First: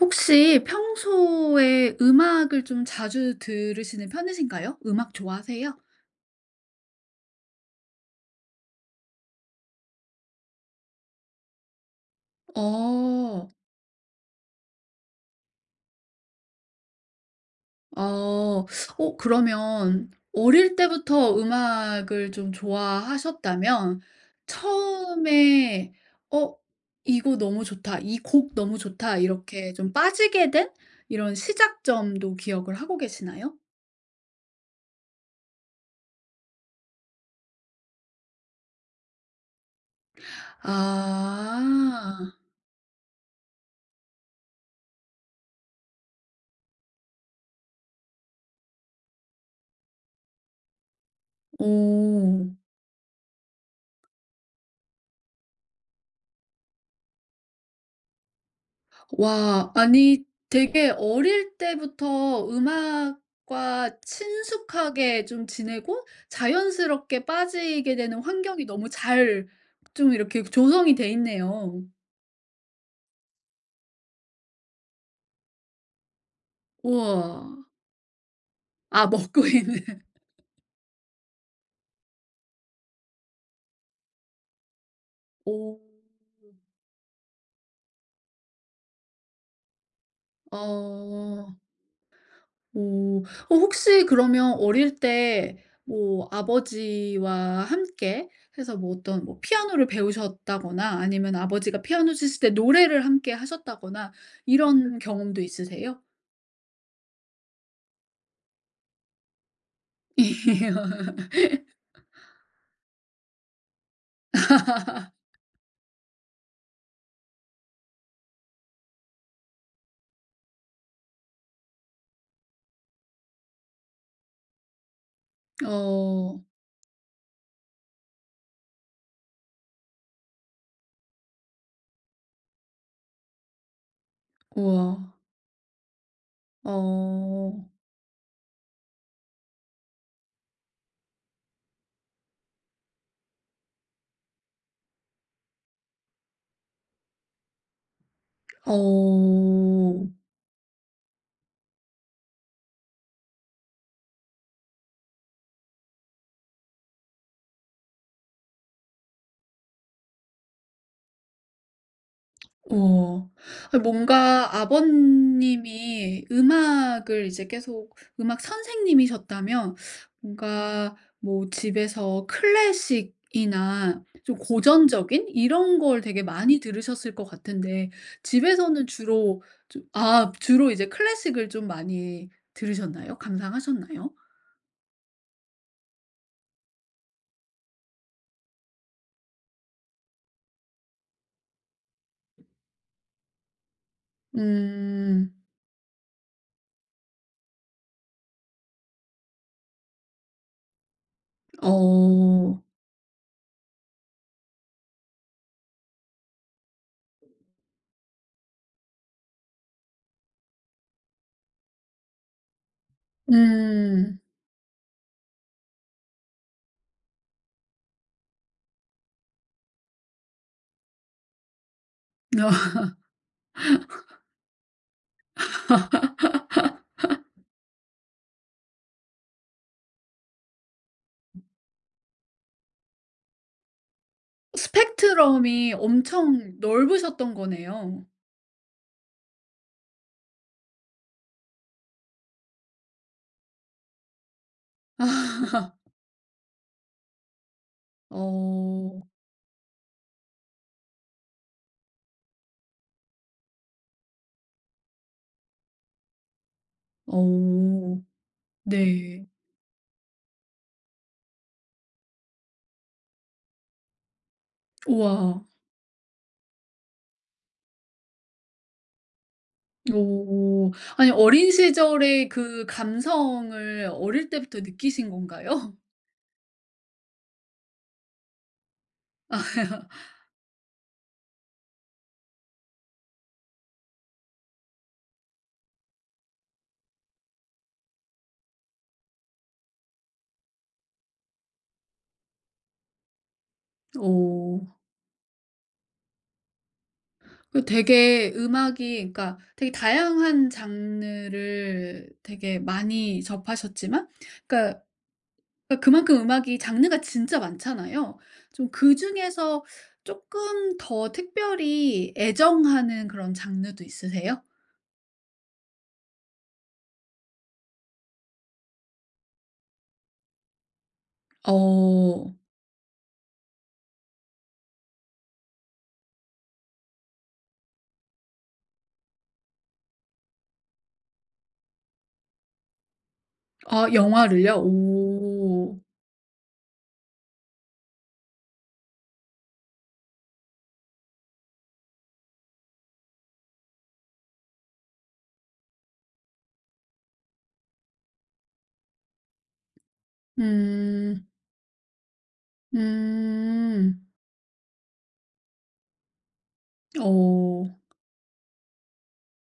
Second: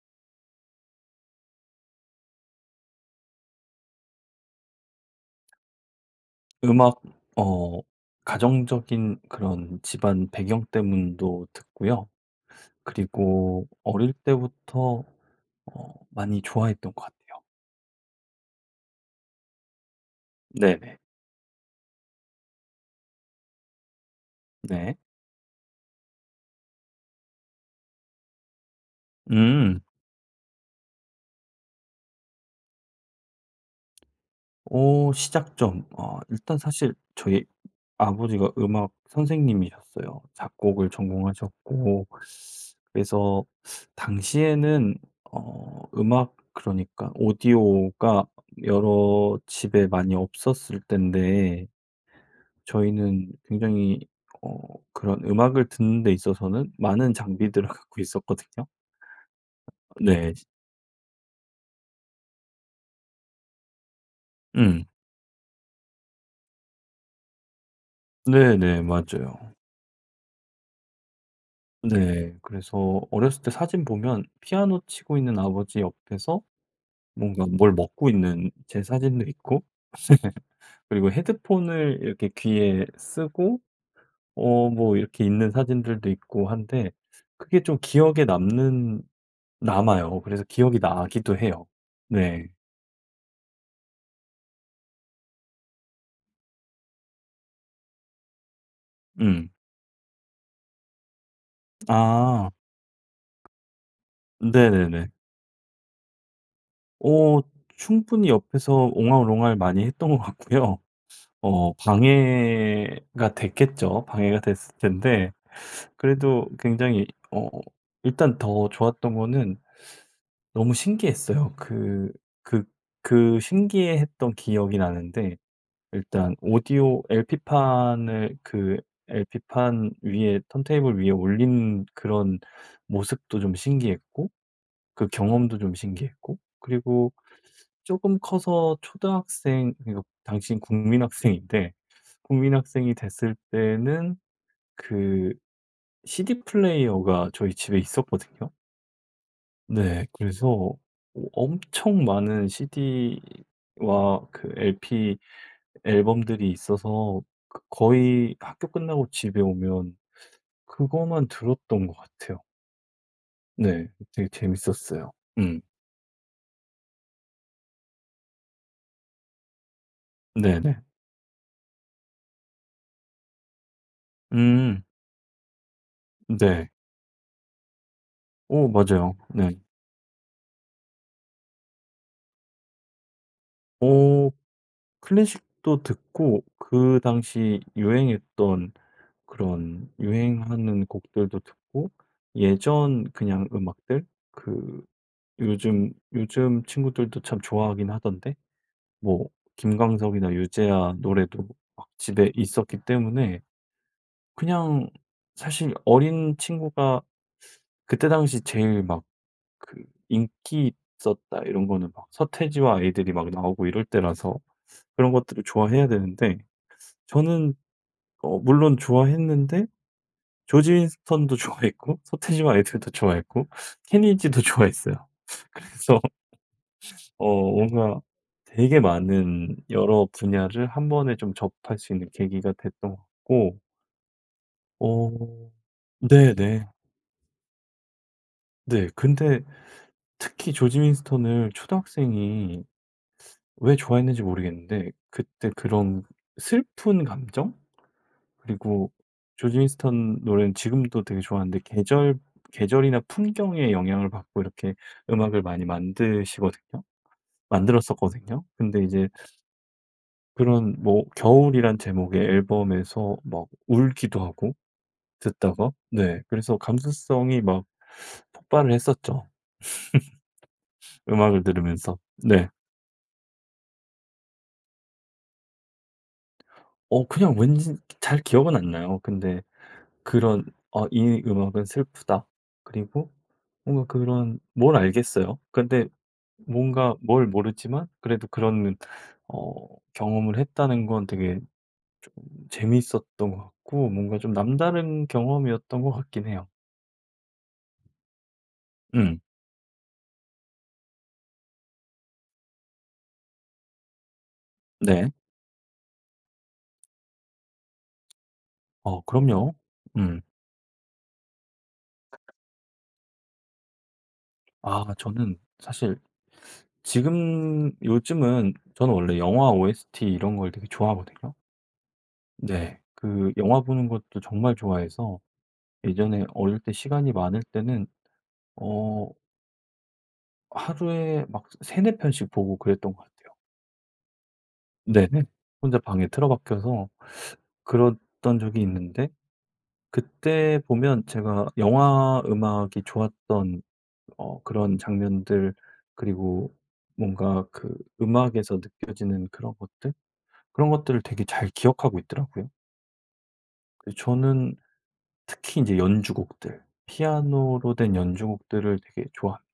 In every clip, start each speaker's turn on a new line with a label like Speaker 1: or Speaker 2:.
Speaker 1: 혹시 평소에 음악을 좀 자주 들으시는 편이신가요? 음악 좋아하세요?
Speaker 2: 음악. 어 가정적인 그런 집안 배경 때문도 듣고요.
Speaker 1: 어.
Speaker 2: 그리고 어릴 때부터 많이 좋아했던 것 같아요.
Speaker 1: 어, 그러면 어릴
Speaker 2: 네네.
Speaker 1: 때부터 음악을 좀 좋아하셨다면
Speaker 2: 네.
Speaker 1: 처음에 '어 이거 너무 좋다. 이 곡 너무 좋다.' 이렇게
Speaker 2: 음.
Speaker 1: 좀 빠지게 된 이런 시작점도 기억을 하고 계시나요?
Speaker 2: 오, 시작점. 일단 사실 저희 아버지가 음악 선생님이셨어요. 작곡을 전공하셨고
Speaker 1: 아.
Speaker 2: 그래서 당시에는 음악, 그러니까 오디오가 여러 집에 많이 없었을 인데,
Speaker 1: 오.
Speaker 2: 저희는 굉장히 어 그런 음악을 듣는 데 있어서는 많은 장비들을 갖고 있었거든요.
Speaker 1: 와, 아니
Speaker 2: 네.
Speaker 1: 되게 어릴 때부터 음악과
Speaker 2: 음.
Speaker 1: 친숙하게 좀 지내고 자연스럽게 빠지게 되는 환경이
Speaker 2: 네네.
Speaker 1: 너무 잘
Speaker 2: 맞아요.
Speaker 1: 좀 이렇게 조성이 돼 있네요.
Speaker 2: 네. 그래서 어렸을 때 사진 보면 피아노 치고 있는 아버지 옆에서 뭔가
Speaker 1: 우와.
Speaker 2: 뭘 먹고 있는 제
Speaker 1: 아
Speaker 2: 사진도
Speaker 1: 먹고
Speaker 2: 있고,
Speaker 1: 있는.
Speaker 2: 그리고 헤드폰을 이렇게 귀에 쓰고 뭐 이렇게 있는
Speaker 1: 오.
Speaker 2: 사진들도 있고 한데, 그게 좀 기억에 남는 남아요. 그래서 기억이 나기도
Speaker 1: 어.
Speaker 2: 해요. 네.
Speaker 1: 오. 어 혹시 그러면 어릴 때 뭐 아버지와 함께 해서 뭐 어떤 뭐
Speaker 2: 음.
Speaker 1: 피아노를 배우셨다거나 아니면 아버지가 피아노 치실 때
Speaker 2: 아.
Speaker 1: 노래를 함께 하셨다거나 이런
Speaker 2: 네네네.
Speaker 1: 경험도 있으세요?
Speaker 2: 어 충분히 옆에서 옹알옹알 많이 했던 것 같고요. 방해가 됐겠죠. 방해가 됐을 텐데 그래도 굉장히 어 일단 더 좋았던 거는 너무 신기했어요. 그 신기해했던 기억이 나는데, 일단
Speaker 1: 어.
Speaker 2: 오디오 LP판을, 그 LP판 위에 턴테이블 위에 올린 그런 모습도 좀 신기했고,
Speaker 1: 우와.
Speaker 2: 그 경험도 좀 신기했고, 그리고
Speaker 1: 어.
Speaker 2: 조금 커서 초등학생, 그러니까 당시 국민학생인데, 국민학생이 됐을 때는 그 CD 플레이어가 저희 집에 있었거든요.
Speaker 1: 어.
Speaker 2: 네.
Speaker 1: 어.
Speaker 2: 그래서 엄청 많은 CD와 그 LP 앨범들이 있어서 그 거의 학교 끝나고 집에 오면 그거만 들었던 것 같아요.
Speaker 1: 어. 아
Speaker 2: 네. 되게
Speaker 1: 뭔가
Speaker 2: 재밌었어요. 음.
Speaker 1: 아버님이 음악을 이제 계속 음악 선생님이셨다면
Speaker 2: 네네.
Speaker 1: 뭔가 뭐 집에서 클래식이나 좀
Speaker 2: 음.
Speaker 1: 고전적인 이런 걸 되게 많이
Speaker 2: 네.
Speaker 1: 들으셨을 것 같은데
Speaker 2: 오,
Speaker 1: 집에서는
Speaker 2: 맞아요.
Speaker 1: 주로
Speaker 2: 네.
Speaker 1: 좀 아 주로 이제 클래식을 좀 많이 들으셨나요? 감상하셨나요?
Speaker 2: 오, 클래식도 듣고 그 당시 유행했던 그런 유행하는 곡들도 듣고 예전 그냥 음악들, 그
Speaker 1: 음.
Speaker 2: 요즘 친구들도 참 좋아하긴 하던데 뭐 김광석이나 유재하 노래도 막 집에
Speaker 1: 어.
Speaker 2: 있었기 때문에 그냥 사실 어린 친구가 그때 당시 제일 막 그 인기 있었다 이런 거는 막 서태지와 아이들이 막 나오고 이럴
Speaker 1: 음.
Speaker 2: 때라서 그런 것들을 좋아해야 되는데, 저는 물론 좋아했는데 조지 윈스턴도 좋아했고 서태지와 아이들도 좋아했고 케니지도 좋아했어요. 그래서 어 뭔가 되게 많은 여러 분야를 한 번에 좀 접할 수 있는 계기가 됐던 것 같고. 어
Speaker 1: 스펙트럼이 엄청
Speaker 2: 네네.
Speaker 1: 넓으셨던 거네요.
Speaker 2: 네. 근데 특히 조지 윈스턴을 초등학생이 왜 좋아했는지 모르겠는데, 그때
Speaker 1: 아.
Speaker 2: 그런 슬픈 감정? 그리고
Speaker 1: 어.
Speaker 2: 조지 윈스턴 노래는 지금도 되게 좋아하는데, 계절이나 풍경의 영향을 받고 이렇게 음악을 많이 만드시거든요.
Speaker 1: 어.
Speaker 2: 만들었었거든요. 근데 이제
Speaker 1: 네.
Speaker 2: 그런 뭐 겨울이란 제목의 앨범에서 막 울기도 하고
Speaker 1: 우와.
Speaker 2: 듣다가. 네. 그래서 감수성이 막 폭발을 했었죠,
Speaker 1: 오. 아니
Speaker 2: 음악을
Speaker 1: 어린
Speaker 2: 들으면서.
Speaker 1: 시절의
Speaker 2: 네.
Speaker 1: 그 감성을 어릴 때부터 느끼신 건가요?
Speaker 2: 그냥 왠지 잘 기억은 안 나요. 근데 그런 '어 이 음악은 슬프다.' 그리고 뭔가 그런 뭘 알겠어요. 근데 뭔가 뭘 모르지만 그래도 그런 어 경험을 했다는 건 되게 좀 재미있었던 것 같고, 뭔가 좀
Speaker 1: 오
Speaker 2: 남다른 경험이었던 것 같긴 해요.
Speaker 1: 그 되게 음악이
Speaker 2: 음.
Speaker 1: 그러니까 되게 다양한 장르를 되게 많이 접하셨지만 그러니까
Speaker 2: 네.
Speaker 1: 그러니까 그만큼 음악이 장르가 진짜 많잖아요. 좀
Speaker 2: 어 그럼요.
Speaker 1: 그중에서
Speaker 2: 음.
Speaker 1: 조금 더 특별히 애정하는 그런 장르도 있으세요?
Speaker 2: 아, 저는 사실 지금 요즘은, 저는 원래 영화 OST 이런 걸 되게 좋아하거든요.
Speaker 1: 어.
Speaker 2: 네. 그 영화 보는 것도 정말 좋아해서 예전에 어릴 때 시간이 많을 때는 어 하루에 막 세네 편씩 보고 그랬던 것 같아요.
Speaker 1: 아 영화를요?
Speaker 2: 네네.
Speaker 1: 오.
Speaker 2: 혼자 방에 틀어박혀서 그랬던 적이 있는데, 그때 보면 제가 영화 음악이 좋았던 그런 장면들, 그리고 뭔가 그 음악에서 느껴지는 그런 것들? 그런 것들을 되게
Speaker 1: 음.
Speaker 2: 잘 기억하고 있더라고요. 그래서
Speaker 1: 음.
Speaker 2: 저는 특히 인제 연주곡들,
Speaker 1: 어.
Speaker 2: 피아노로 된 연주곡들을 되게 좋아하거든요.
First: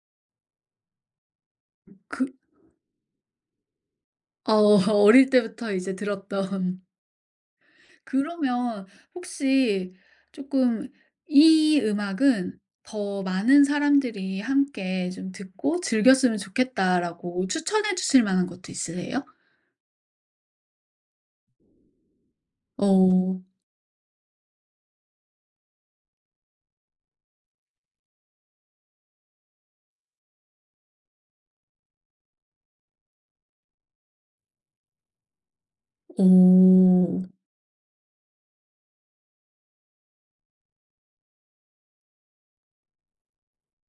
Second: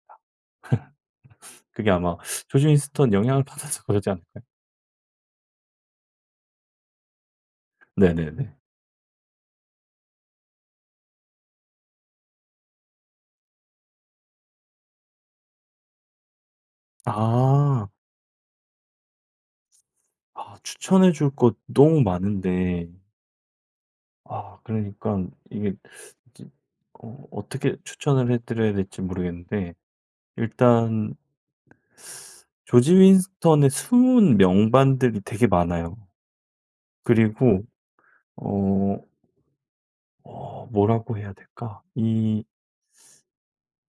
Speaker 2: 그게 아마
Speaker 1: 그
Speaker 2: 조지 윈스턴 영향을 받아서 그러지 않을까요?
Speaker 1: 어 어릴 때부터 이제 들었던
Speaker 2: 네네네.
Speaker 1: 그러면 혹시 쪼끔 이 음악은 더 많은 사람들이 함께 좀 듣고 즐겼으면 좋겠다라고
Speaker 2: 아.
Speaker 1: 추천해 주실 만한 것도 있으세요?
Speaker 2: 아, 추천해 줄 거 너무 많은데.
Speaker 1: 어.
Speaker 2: 아, 그러니깐 이게 이제 어떻게 추천을 해 드려야 될지 모르겠는데, 일단 조지 윈스턴의 숨은 명반들이 되게 많아요.
Speaker 1: 오.
Speaker 2: 그리고 어 뭐라고 해야 될까? 이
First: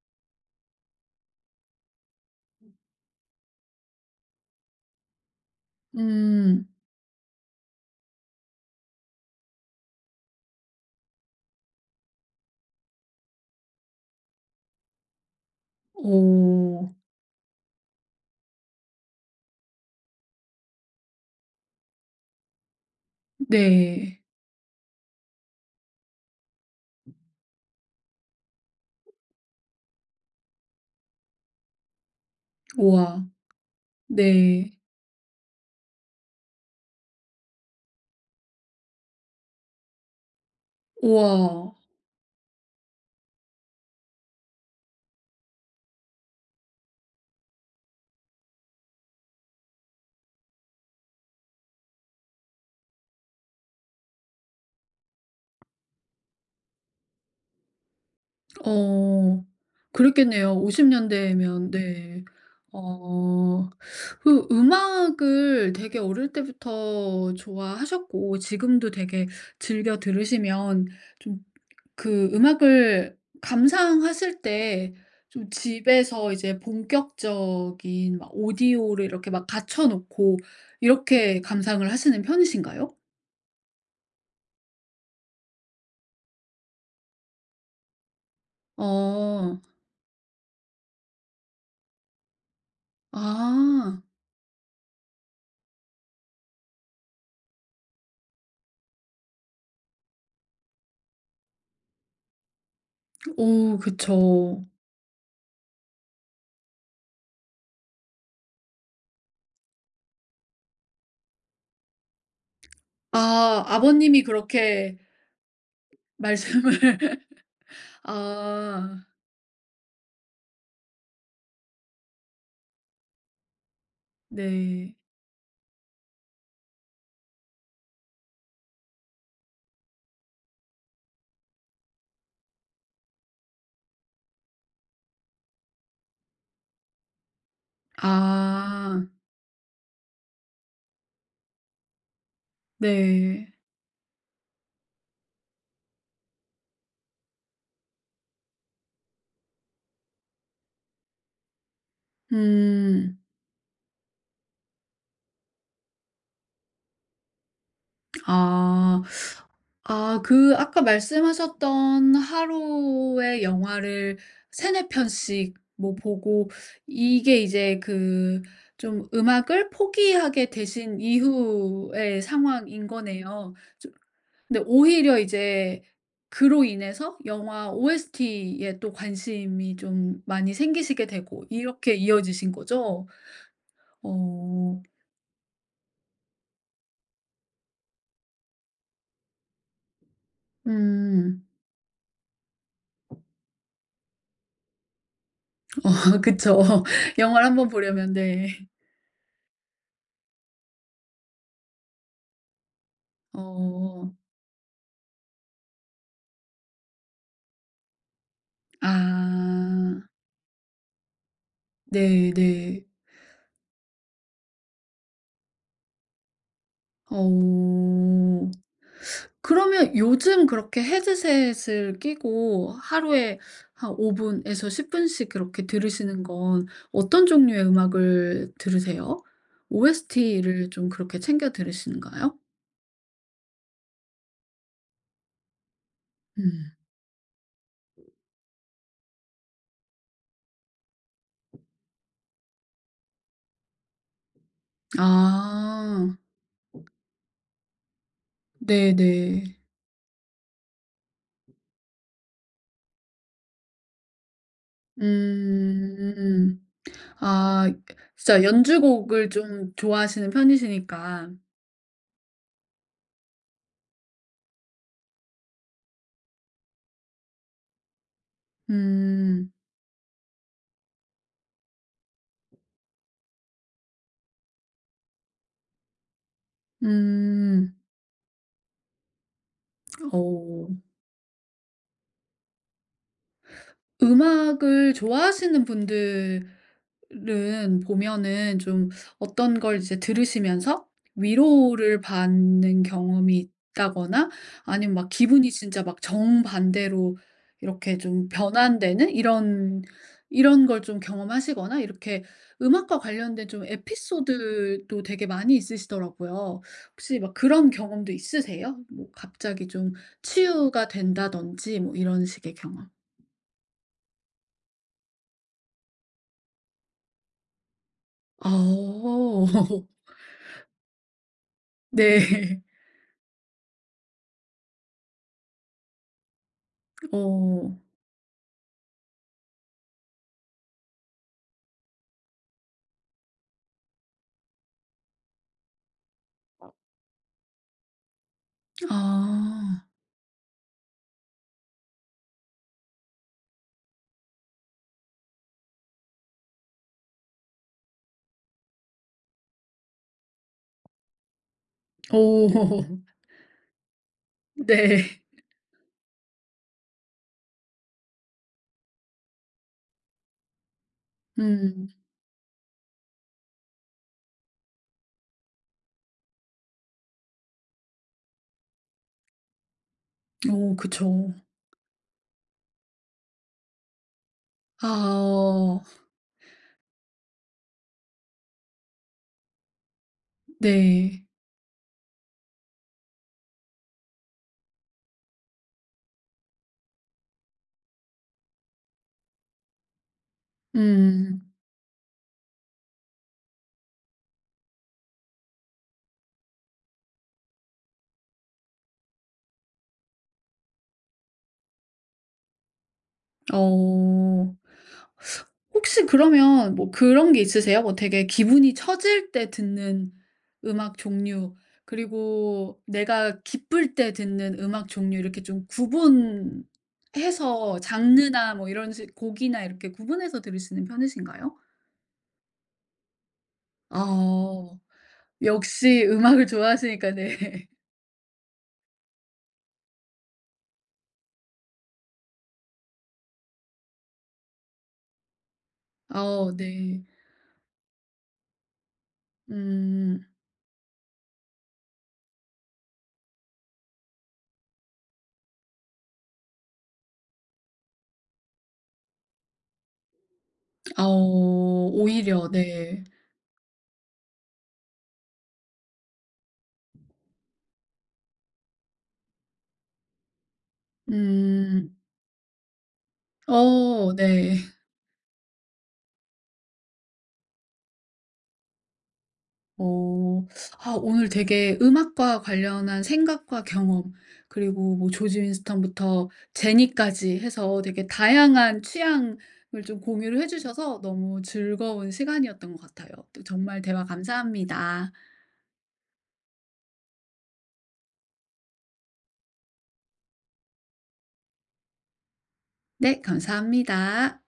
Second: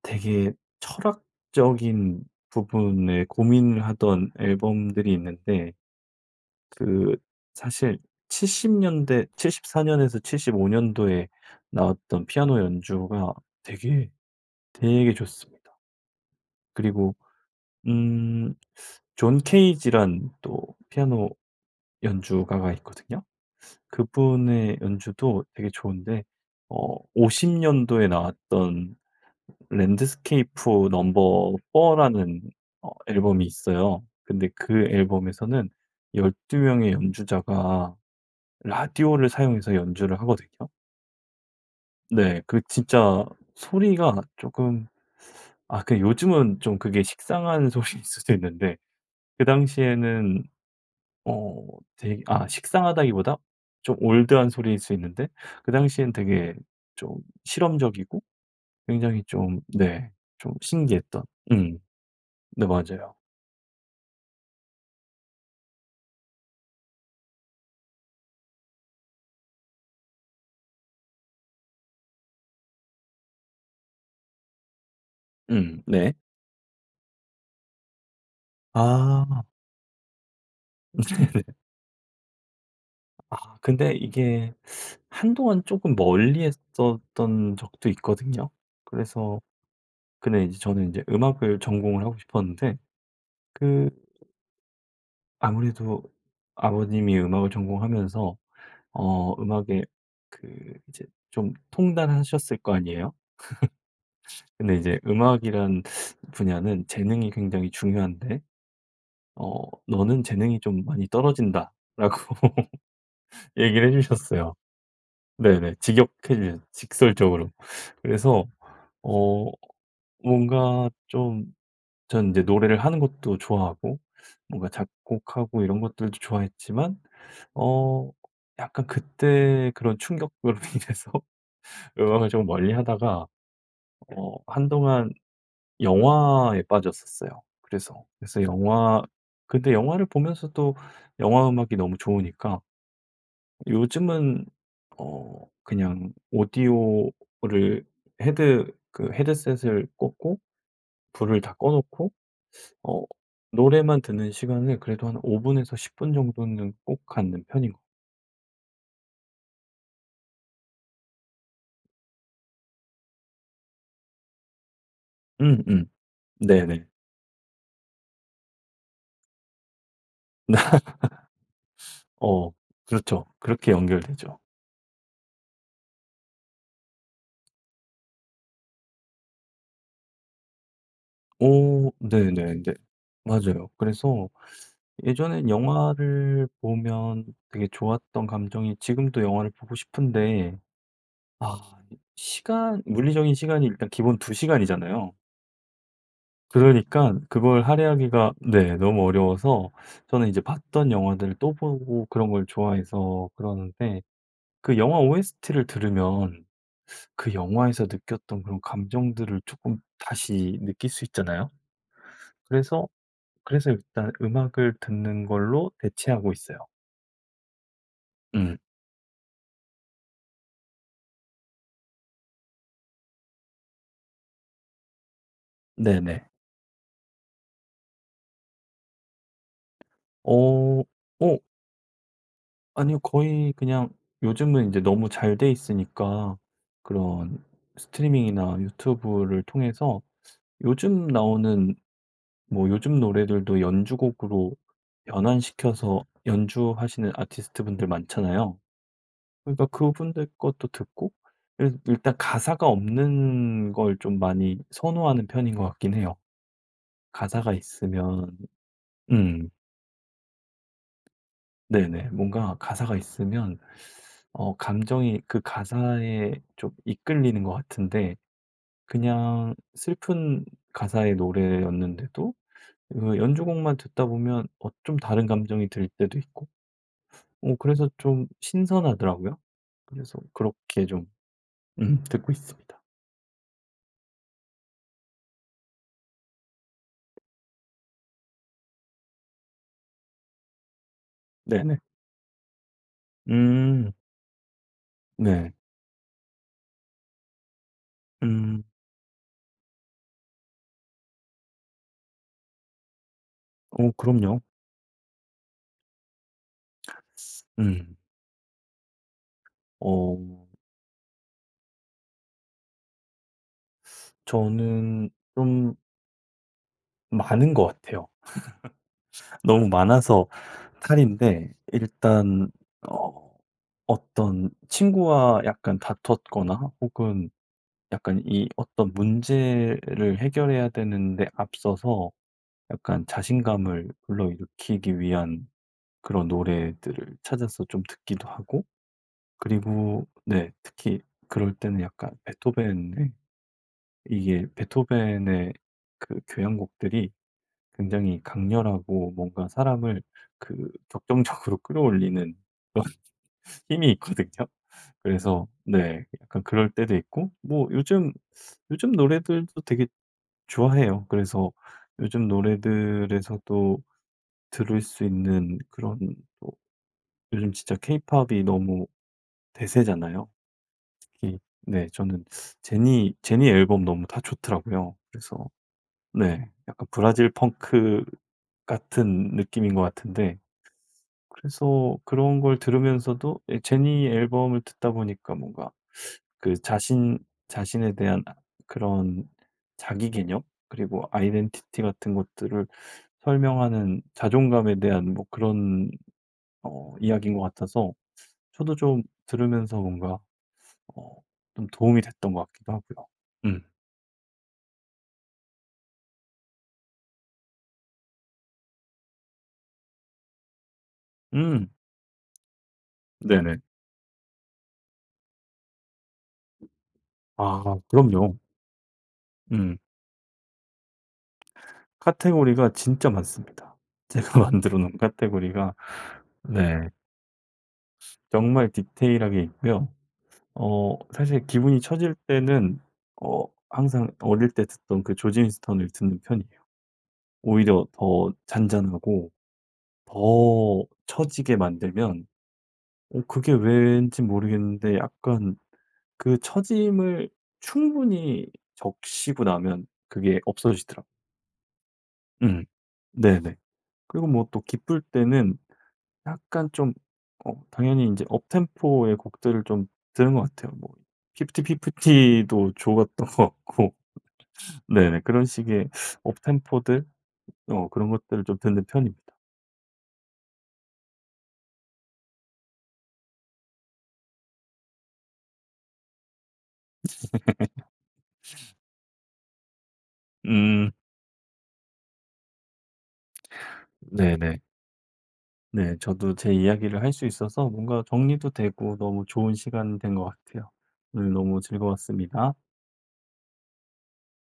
Speaker 2: 되게 철학적인 부분에 고민을 하던 앨범들이 있는데,
Speaker 1: 음.
Speaker 2: 그 사실 7십 년대 십4 년에서 75 년도에 나왔던 피아노 연주가 되게, 되게 좋습니다.
Speaker 1: 오.
Speaker 2: 그리고 음, 존 케이지란 또 피아노 연주가가 있거든요.
Speaker 1: 네.
Speaker 2: 그분의 연주도 되게 좋은데 어 50 년도에 나왔던 랜드스케이프 넘버 4 라는 어
Speaker 1: 우와.
Speaker 2: 앨범이 있어요. 근데
Speaker 1: 네.
Speaker 2: 그 앨범에서는 12 명의 연주자가 라디오를 사용해서 연주를 하거든요.
Speaker 1: 우와.
Speaker 2: 네. 그 진짜 소리가 조금, 아 그 요즘은 좀 그게 식상한 소리일 수도 있는데, 그 당시에는 어 되게, 아 식상하다기보다 좀 올드한 소리일 수 있는데, 그 당시엔 되게 좀 실험적이고 굉장히
Speaker 1: 어.
Speaker 2: 좀, 네, 좀
Speaker 1: 그랬겠네요. 50
Speaker 2: 신기했던.
Speaker 1: 년대면
Speaker 2: 음.
Speaker 1: 네.
Speaker 2: 네 맞아요.
Speaker 1: 어. 그 음악을 되게 어릴 때부터 좋아하셨고 지금도 되게 즐겨 들으시면 좀 그 음악을 감상하실 때 좀
Speaker 2: 네.
Speaker 1: 집에서 이제 본격적인 막 오디오를 이렇게
Speaker 2: 아.
Speaker 1: 막 갖춰 놓고 이렇게 감상을 하시는 편이신가요?
Speaker 2: 아, 근데 이게 한동안 조금 멀리 했었던 적도 있거든요. 그래서,
Speaker 1: 어.
Speaker 2: 근데 이제 저는 이제 음악을 전공을 하고 싶었는데 그
Speaker 1: 아.
Speaker 2: 아무래도 아버님이 음악을 전공하면서 음악에 그 이제 좀 통달하셨을 거 아니에요.
Speaker 1: 오 그쵸.
Speaker 2: 근데 이제 음악이란 분야는 재능이 굉장히 중요한데 "너는 재능이 좀 많이 떨어진다."라고
Speaker 1: 아
Speaker 2: 얘기를 해
Speaker 1: 아버님이
Speaker 2: 주셨어요.
Speaker 1: 그렇게
Speaker 2: 네네. 직역해 주셨
Speaker 1: 말씀을
Speaker 2: 직설적으로. 그래서
Speaker 1: 아
Speaker 2: 어 뭔가 좀. 전 이제 노래를 하는 것도 좋아하고 뭔가
Speaker 1: 네.
Speaker 2: 작곡하고 이런 것들도 좋아했지만 어 약간 그때 그런 충격으로 인해서 음악을 좀 멀리하다가 한동안 영화에 빠졌었어요. 그래서 그래서
Speaker 1: 아
Speaker 2: 영화 근데 영화를 보면서도 영화 음악이 너무 좋으니까
Speaker 1: 네.
Speaker 2: 요즘은 그냥 오디오를, 헤드셋을 꽂고 불을 다 꺼 놓고 어
Speaker 1: 음.
Speaker 2: 노래만 듣는 시간을 그래도 한 5 분에서 10 분 정도는 꼭 갖는 편인 것.
Speaker 1: 아. 아 그 아까 말씀하셨던 하루의 영화를 3-4 편씩
Speaker 2: 음음.
Speaker 1: 뭐 보고
Speaker 2: 네네.
Speaker 1: 이게 이제 그 좀 음악을 포기하게 되신 이후의
Speaker 2: 어
Speaker 1: 상황인
Speaker 2: 그렇죠.
Speaker 1: 거네요.
Speaker 2: 그렇게 연결되죠.
Speaker 1: 근데 오히려 이제 그로 인해서 영화 OST에 또 관심이 좀 많이 생기시게 되고
Speaker 2: 오
Speaker 1: 이렇게 이어지신
Speaker 2: 네네, 네.
Speaker 1: 거죠?
Speaker 2: 맞아요. 그래서
Speaker 1: 어.
Speaker 2: 예전엔 영화를 보면 되게 좋았던 감정이 지금도 영화를 보고 싶은데,
Speaker 1: 음.
Speaker 2: 아 시간 물리적인 시간이 일단 기본 2 시간이잖아요.
Speaker 1: 어
Speaker 2: 그
Speaker 1: 그쵸.
Speaker 2: 러니까
Speaker 1: 영화를 한
Speaker 2: 그걸
Speaker 1: 번 보려면
Speaker 2: 할애하기가,
Speaker 1: 네.
Speaker 2: 네, 너무 어려워서. 저는 이제 봤던 영화들을 또 보고 그런 걸 좋아해서 그러는데,
Speaker 1: 어.
Speaker 2: 그 영화 OST를 들으면 그 영화에서 느꼈던 그런 감정들을 조금
Speaker 1: 아.
Speaker 2: 다시 느낄 수 있잖아요.
Speaker 1: 네 네.
Speaker 2: 그래서, 그래서 일단 음악을 듣는 걸로 대체하고 있어요.
Speaker 1: 어.
Speaker 2: 음.
Speaker 1: 그러면 요즘 그렇게 헤드셋을 끼고 하루에 한 5 분에서 10 분씩 그렇게 들으시는
Speaker 2: 네네.
Speaker 1: 건 어떤 종류의 음악을 들으세요? OST를
Speaker 2: 어.
Speaker 1: 좀 그렇게
Speaker 2: 어,
Speaker 1: 챙겨 들으시는가요?
Speaker 2: 아니요. 거의 그냥 요즘은 이제 너무 잘 돼 있으니까
Speaker 1: 음.
Speaker 2: 그런 스트리밍이나 유튜브를 통해서 요즘 나오는 뭐 요즘 노래들도 연주곡으로 변환시켜서
Speaker 1: 아.
Speaker 2: 연주하시는 아티스트분들 많잖아요.
Speaker 1: 네네.
Speaker 2: 그러니까 그분들 것도 듣고. 일 일단 가사가 없는 걸 좀 많이 선호하는 편인 것 같긴 해요.
Speaker 1: 음.
Speaker 2: 가사가
Speaker 1: 아
Speaker 2: 있으면.
Speaker 1: 진짜 연주곡을
Speaker 2: 음
Speaker 1: 좀 좋아하시는 편이시니까.
Speaker 2: 네네. 뭔가 가사가 있으면 감정이 그 가사에 좀 이끌리는 것 같은데,
Speaker 1: 음.
Speaker 2: 그냥 슬픈 가사의 노래였는데도 그 연주곡만 듣다 보면 어 좀 다른 감정이 들 때도 있고
Speaker 1: 음.
Speaker 2: 그래서 좀 신선하더라고요. 그래서
Speaker 1: 어.
Speaker 2: 그렇게 좀 듣고 있습니다.
Speaker 1: 음악을 좋아하시는 분들은 보면은 좀 어떤 걸 이제 들으시면서
Speaker 2: 네네.
Speaker 1: 위로를 받는 경험이
Speaker 2: 음
Speaker 1: 있다거나 아니면 막 기분이
Speaker 2: 네.
Speaker 1: 진짜 막 정반대로 이렇게 좀
Speaker 2: 음
Speaker 1: 변환되는 이런 이런 걸 좀 경험하시거나 이렇게 음악과 관련된 좀
Speaker 2: 어 그럼요.
Speaker 1: 에피소드도 되게 많이 있으시더라고요. 혹시 막 그런
Speaker 2: 음.
Speaker 1: 경험도 있으세요? 뭐 갑자기 좀
Speaker 2: 어,
Speaker 1: 치유가 된다든지 뭐 이런 식의 경험.
Speaker 2: 저는 좀 많은 것 같아요.
Speaker 1: 아 어.
Speaker 2: 너무 많아서 탈인데. 일단
Speaker 1: 네.
Speaker 2: 어 어떤 친구와 약간 다퉜거나 혹은
Speaker 1: 어.
Speaker 2: 약간 이 어떤 문제를 해결해야 되는데 앞서서 약간 자신감을 불러일으키기 위한 그런 노래들을 찾아서 좀 듣기도 하고.
Speaker 1: 아.
Speaker 2: 그리고 네, 특히 그럴 때는 약간 베토벤의 이게 베토벤의 그 교향곡들이 굉장히 강렬하고 뭔가 사람을 그 격정적으로 끌어올리는
Speaker 1: 오
Speaker 2: 그런 힘이 있거든요.
Speaker 1: 네.
Speaker 2: 그래서 네. 약간 그럴 때도 있고, 뭐 요즘 노래들도 되게 좋아해요. 그래서
Speaker 1: 음.
Speaker 2: 요즘 노래들에서도 들을 수 있는 그런, 또 요즘 진짜 케이팝이 너무 대세잖아요.
Speaker 1: 오 그쵸.
Speaker 2: 특히 네 저는 제니 앨범 너무 다 좋더라고요. 그래서
Speaker 1: 아.
Speaker 2: 네 약간 브라질 펑크 같은 느낌인 것 같은데,
Speaker 1: 네.
Speaker 2: 그래서 그런 걸 들으면서도 예 제니 앨범을 듣다 보니까 뭔가 그 자신 자신에 대한, 아, 그런 자기 개념 그리고
Speaker 1: 음.
Speaker 2: 아이덴티티 같은 것들을 설명하는 자존감에 대한 뭐 그런 이야기인 것 같아서 저도 좀 들으면서 뭔가 어 좀 도움이 됐던 것 같기도 하고요. 음.
Speaker 1: 어. 혹시 그러면 뭐 그런 게 있으세요? 뭐 되게 기분이 처질 때 듣는 음악 종류
Speaker 2: 음.
Speaker 1: 그리고 내가
Speaker 2: 네네.
Speaker 1: 기쁠 때 듣는 음악 종류 이렇게 좀 구분해서
Speaker 2: 아 그럼요.
Speaker 1: 장르나 뭐 이런 식 곡이나
Speaker 2: 음.
Speaker 1: 이렇게 구분해서 들으시는 편이신가요?
Speaker 2: 카테고리가 진짜 많습니다. 제가 만들어
Speaker 1: 어.
Speaker 2: 놓은 카테고리가,
Speaker 1: 역시 음악을
Speaker 2: 네,
Speaker 1: 좋아하시니까 네.
Speaker 2: 정말 디테일하게 있고요. 사실 기분이 처질 때는 어 항상 어릴 때 듣던 그 조지 윈스턴을 듣는
Speaker 1: 어
Speaker 2: 편이에요.
Speaker 1: 네.
Speaker 2: 오히려 더 잔잔하고
Speaker 1: 음.
Speaker 2: 더 처지게 만들면 그게 왠지 모르겠는데 약간 그 처짐을 충분히 적시고 나면 그게
Speaker 1: 어
Speaker 2: 없어지더라고요.
Speaker 1: 오히려
Speaker 2: 음.
Speaker 1: 네.
Speaker 2: 네네. 그리고 뭐 또 기쁠 때는 약간 좀 당연히 이제 업템포의 곡들을 좀 들은 것 같아요. 뭐 피프티
Speaker 1: 음.
Speaker 2: 피프티도 좋았던 것 같고.
Speaker 1: 어 네.
Speaker 2: 네네. 그런 식의 업템포들, 그런 것들을 좀 듣는 편입니다.
Speaker 1: 어. 아 오늘 되게 음악과 관련한 생각과 경험 그리고 뭐 조지 윈스턴부터 제니까지 해서 되게 다양한 취향을 좀 공유를 해
Speaker 2: 음.
Speaker 1: 주셔서 너무 즐거운 시간이었던 것 같아요. 또 정말 대화
Speaker 2: 네네.
Speaker 1: 감사합니다.
Speaker 2: 네. 저도 제 이야기를 할 수 있어서 뭔가 정리도 되고 너무 좋은 시간 된 것 같아요. 오늘 너무 즐거웠습니다.
Speaker 1: 네 감사합니다.